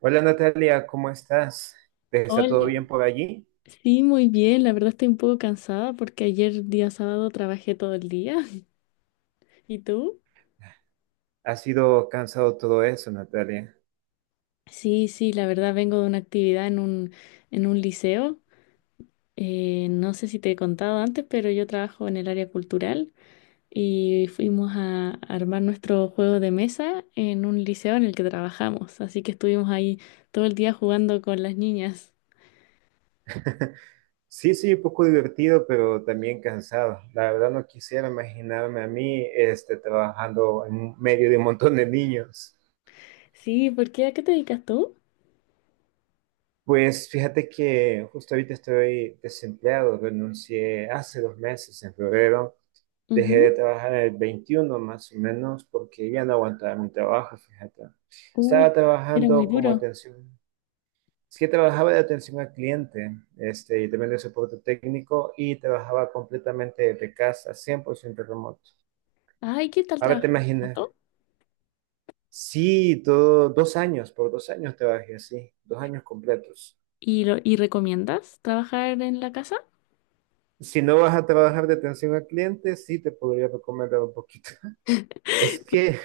Hola, Natalia, ¿cómo estás? ¿Te está todo Hola. bien por allí? Sí, muy bien. La verdad estoy un poco cansada porque ayer día sábado trabajé todo el día. ¿Y tú? ¿Ha sido cansado todo eso, Natalia? Sí, sí, la verdad vengo de una actividad en un liceo. No sé si te he contado antes, pero yo trabajo en el área cultural y fuimos a armar nuestro juego de mesa en un liceo en el que trabajamos. Así que estuvimos ahí todo el día jugando con las niñas. Sí, sí, un poco divertido, pero también cansado. La verdad no quisiera imaginarme a mí trabajando en medio de un montón de niños. Sí, ¿por qué? ¿A qué te dedicas tú? Pues fíjate que justo ahorita estoy desempleado, renuncié hace dos meses, en febrero. Dejé de Ujú. trabajar el 21 más o menos porque ya no aguantaba mi trabajo, fíjate. Uh, Estaba Era muy trabajando como duro. atención. Sí, trabajaba de atención al cliente, y también de soporte técnico, y trabajaba completamente de casa, 100% remoto. Ay, ¿qué tal Ahora te trabajar imaginas, remoto? sí, todo, 2 años, por 2 años trabajé así, 2 años completos. ¿Y, y recomiendas trabajar en la casa? Si no vas a trabajar de atención al cliente, sí te podría recomendar un poquito. Es que,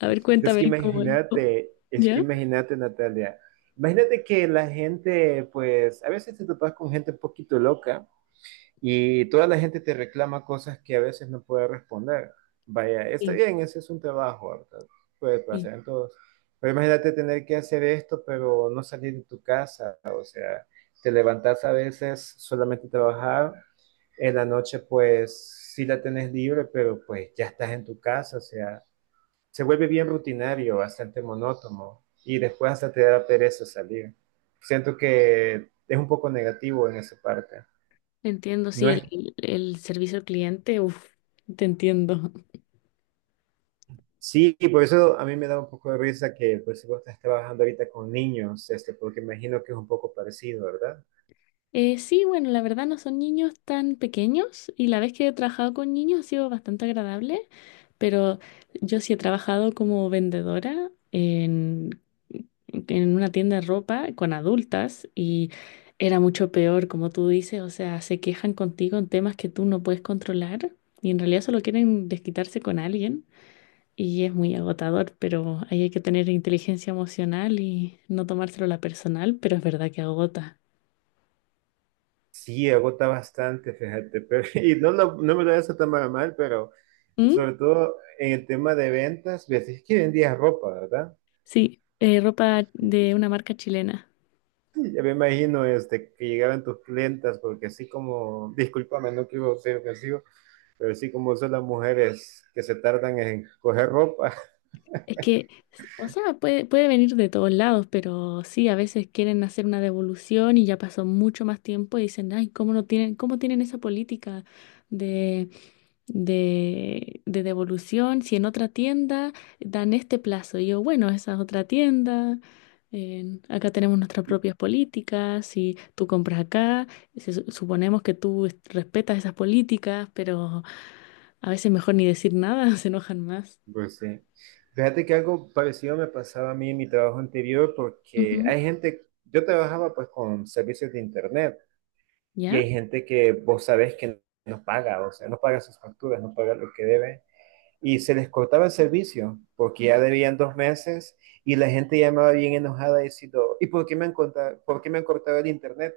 A ver, cuéntame cómo. cómo- es que ¿Ya? imagínate, Natalia, imagínate que la gente, pues, a veces te topas con gente un poquito loca. Y toda la gente te reclama cosas que a veces no puedes responder. Vaya, está Sí, bien, ese es un trabajo, ¿verdad? Puede sí. pasar en todos. Pero imagínate tener que hacer esto, pero no salir de tu casa. O sea, te levantas a veces solamente a trabajar. En la noche, pues sí la tenés libre, pero pues ya estás en tu casa. O sea, se vuelve bien rutinario, bastante monótono. Y después hasta te da pereza salir. Siento que es un poco negativo en esa parte. Entiendo, sí, No es. El servicio al cliente, uff, te entiendo. Sí, y por eso a mí me da un poco de risa que pues si vos estás trabajando ahorita con niños, porque imagino que es un poco parecido, ¿verdad? Sí, bueno, la verdad no son niños tan pequeños y la vez que he trabajado con niños ha sido bastante agradable, pero yo sí he trabajado como vendedora en una tienda de ropa con adultas y era mucho peor, como tú dices, o sea, se quejan contigo en temas que tú no puedes controlar y en realidad solo quieren desquitarse con alguien y es muy agotador, pero ahí hay que tener inteligencia emocional y no tomárselo a la personal, pero es verdad que agota. Sí, agota bastante, fíjate, pero no me lo eso tan mal, pero ¿Mm? sobre todo en el tema de ventas, ves es que vendías ropa, ¿verdad? Sí, ropa de una marca chilena. Ya me imagino que llegaran tus clientas, porque así como, discúlpame, no quiero ser ofensivo, pero así como son las mujeres que se tardan en coger ropa. Es que, o sea, puede venir de todos lados, pero sí, a veces quieren hacer una devolución y ya pasó mucho más tiempo y dicen, ay, ¿cómo no tienen, cómo tienen esa política de, de devolución si en otra tienda dan este plazo? Y yo, bueno, esa es otra tienda, en- acá tenemos nuestras propias políticas, si tú compras acá, se su- suponemos que tú est- respetas esas políticas, pero a veces mejor ni decir nada, se enojan más. Pues sí. Fíjate que algo parecido me pasaba a mí en mi trabajo anterior porque Ujú. hay gente, yo trabajaba pues con servicios de internet, y ¿Ya? hay gente que vos sabés que no paga, o sea, no paga sus facturas, no paga lo que debe, y se les cortaba el servicio porque ya debían 2 meses, y la gente llamaba bien enojada diciendo, ¿y por qué me han cortado, por qué me han cortado el internet?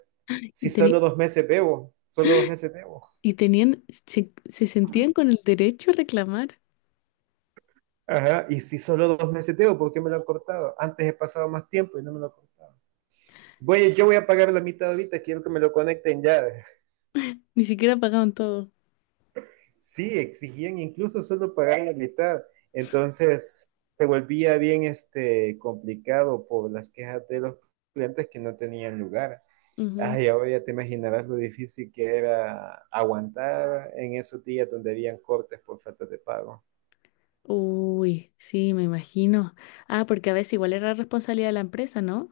Si Y, solo teni- 2 meses debo, solo 2 meses debo. y tenían, se sentían con el derecho a reclamar. Ajá, y si solo 2 meses debo, ¿por qué me lo han cortado? Antes he pasado más tiempo y no me lo han cortado. Güey, yo voy a pagar la mitad ahorita, quiero que me lo conecten ya. Ni siquiera pagaban todo. Sí, exigían incluso solo pagar la mitad. Entonces, se volvía bien complicado por las quejas de los clientes que no tenían lugar. Ujú. Ay, ahora ya te imaginarás lo difícil que era aguantar en esos días donde habían cortes por falta de pago. Uy, sí, me imagino. Ah, porque a veces igual era responsabilidad de la empresa, ¿no?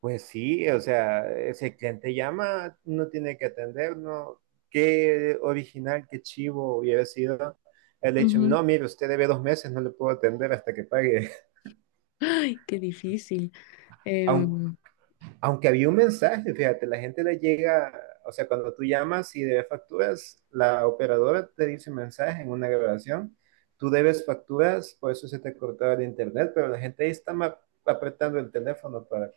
Pues sí, o sea, ese cliente llama, no tiene que atender, ¿no? Qué original, qué chivo hubiera sido. El hecho, Ujú. no, mire, usted debe 2 meses, no le puedo atender hasta que pague. Ay, qué difícil. Aun- Em, aunque había un mensaje, fíjate, la gente le llega, o sea, cuando tú llamas y debes facturas, la operadora te dice un mensaje en una grabación, tú debes facturas, por eso se te cortaba el internet, pero la gente ahí está apretando el teléfono para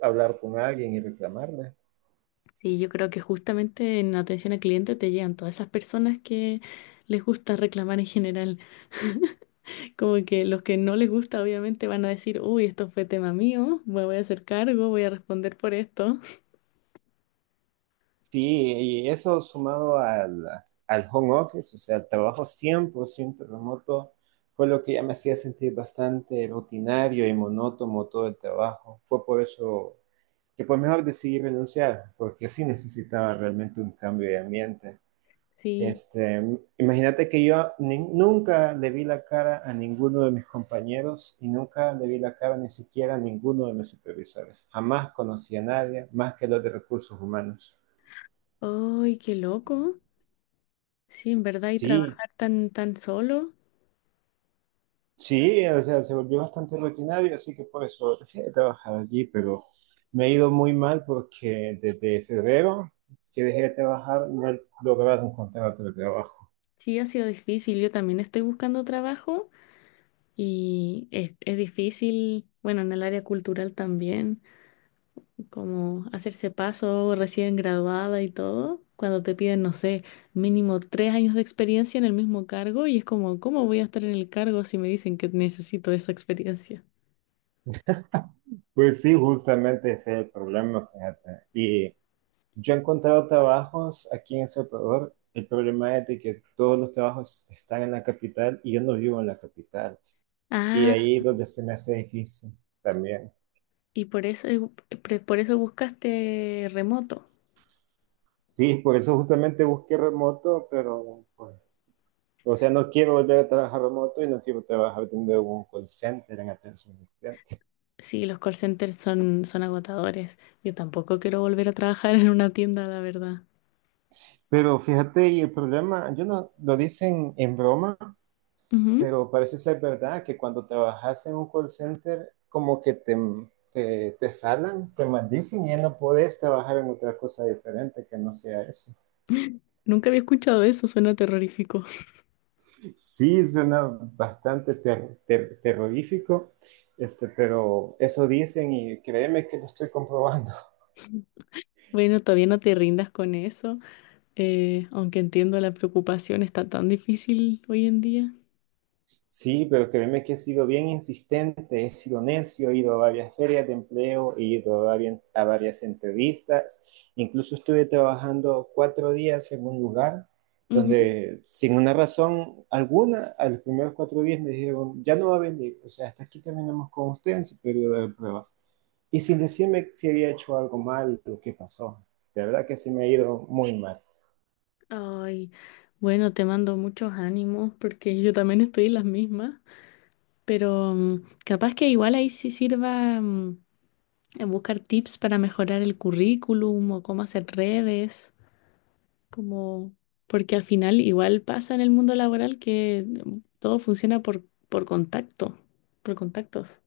hablar con alguien y reclamarle. sí, yo creo que justamente en atención al cliente te llegan todas esas personas que les gusta reclamar en general. Como que los que no les gusta, obviamente, van a decir, uy, esto fue tema mío, me voy a hacer cargo, voy a responder por esto. Sí, y eso sumado al home office, o sea, el trabajo 100% remoto, fue lo que ya me hacía sentir bastante rutinario y monótono todo el trabajo. Fue por eso que pues mejor decidí renunciar, porque sí necesitaba realmente un cambio de ambiente. Sí. Este, imagínate que yo nunca le vi la cara a ninguno de mis compañeros y nunca le vi la cara ni siquiera a ninguno de mis supervisores. Jamás conocí a nadie más que los de recursos humanos. ¡Ay, qué loco! Sí, en verdad, y Sí, trabajar tan solo, sí, o sea, se volvió bastante rutinario, así que por eso dejé de trabajar allí, pero me ha ido muy mal porque desde febrero que dejé de trabajar no he logrado encontrar otro trabajo. sí ha sido difícil. Yo también estoy buscando trabajo y es difícil, bueno, en el área cultural también, como hacerse paso recién graduada y todo, cuando te piden, no sé, mínimo 3 años de experiencia en el mismo cargo y es como, ¿cómo voy a estar en el cargo si me dicen que necesito esa experiencia? Pues sí, justamente ese es el problema, fíjate. Y yo he encontrado trabajos aquí en El Salvador. El problema es de que todos los trabajos están en la capital y yo no vivo en la capital. Y Ah, ahí es donde se me hace difícil también. y por eso, por eso buscaste remoto. Sí, por eso justamente busqué remoto, pero pues, o sea, no quiero volver a trabajar remoto y no quiero trabajar teniendo un call center en atención al cliente. Sí, los call centers son agotadores. Yo tampoco quiero volver a trabajar en una tienda, la verdad. Pero fíjate, y el problema, yo no lo dicen en broma, Ujú. pero parece ser verdad que cuando trabajas en un call center, como que te salan, te maldicen y ya no podés trabajar en otra cosa diferente que no sea eso. Nunca había escuchado eso, suena terrorífico. Sí, suena bastante terrorífico, pero eso dicen y créeme que lo estoy comprobando. Bueno, todavía no te rindas con eso, aunque entiendo la preocupación, está tan difícil hoy en día. Sí, pero créeme que he sido bien insistente, he sido necio, he ido a varias ferias de empleo, he ido a varias entrevistas, incluso estuve trabajando 4 días en un lugar Ujú. donde sin una razón alguna, a los primeros 4 días me dijeron, ya no va a venir, o sea, hasta aquí terminamos con usted en su periodo de prueba. Y sin decirme si había hecho algo mal o qué pasó. De verdad que sí me ha ido muy mal. Ay, bueno, te mando muchos ánimos porque yo también estoy en las mismas, pero capaz que igual ahí sí sirva, buscar tips para mejorar el currículum o cómo hacer redes, como porque al final igual pasa en el mundo laboral que, todo funciona por contacto, por contactos.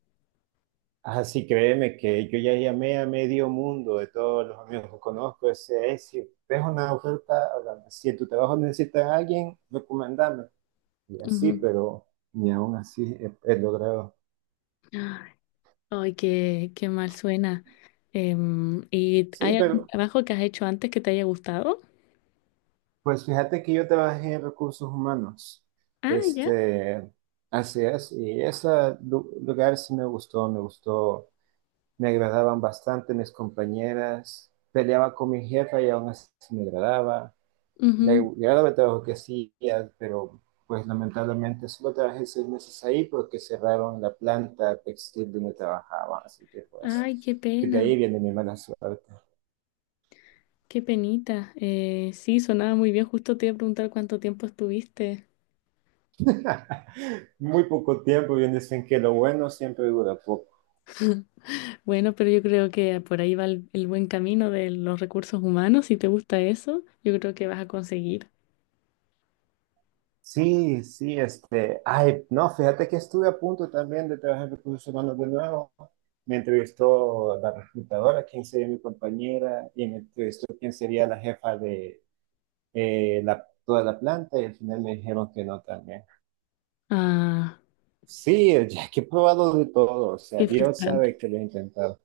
Así créeme que yo ya llamé a medio mundo de todos los amigos que conozco. Ese es, si ves una oferta, háblame. Si en tu trabajo necesitas a alguien, recomendame. Y así, Ujú. pero ni aún así he logrado. Ay, qué, qué mal suena. ¿Y Sí, hay algún pero trabajo que has hecho antes que te haya gustado? pues fíjate que yo trabajé en recursos humanos. Ah, ya. Este, así es. Y ese lugar sí me gustó, me gustó. Me agradaban bastante mis compañeras. Peleaba con mi jefa y aún así me agradaba. Me Ujú. agradaba el trabajo que hacía, pero pues lamentablemente solo trabajé 6 meses ahí porque cerraron la planta textil donde trabajaba, así que pues Ay, qué de ahí pena, viene mi mala suerte. qué penita. Sí, sonaba muy bien. Justo te iba a preguntar cuánto tiempo estuviste. Muy poco tiempo, bien dicen que lo bueno siempre dura poco. Bueno, pero yo creo que por ahí va el buen camino de los recursos humanos. Si te gusta eso, yo creo que vas a conseguir. Sí, sí, ay, no, fíjate que estuve a punto también de trabajar en recursos humanos de nuevo. Me entrevistó la reclutadora, quién sería mi compañera, y me entrevistó quién sería la jefa de, toda la planta y al final me dijeron que no también. Ah, Sí, ya que he probado de todo, o sea, qué Dios frustrante. sabe que lo he intentado.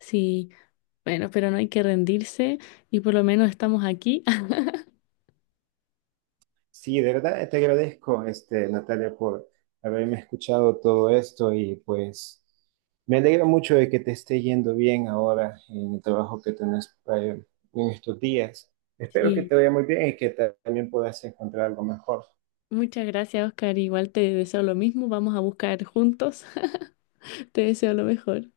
Sí, bueno, pero no hay que rendirse y por lo menos estamos aquí. Sí, de verdad te agradezco, Natalia, por haberme escuchado todo esto y pues me alegra mucho de que te esté yendo bien ahora en el trabajo que tenés en estos días. Espero que Sí, te vaya muy bien y que también puedas encontrar algo mejor. muchas gracias, Oscar. Igual te deseo lo mismo. Vamos a buscar juntos. Te deseo lo mejor.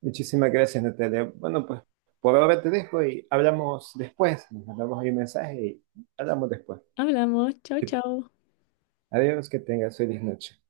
Muchísimas gracias, Natalia. Bueno, pues por ahora te dejo y hablamos después. Nos mandamos ahí un mensaje y hablamos después. Hablamos. Chao, Que- chao. Adiós, que tengas feliz noche.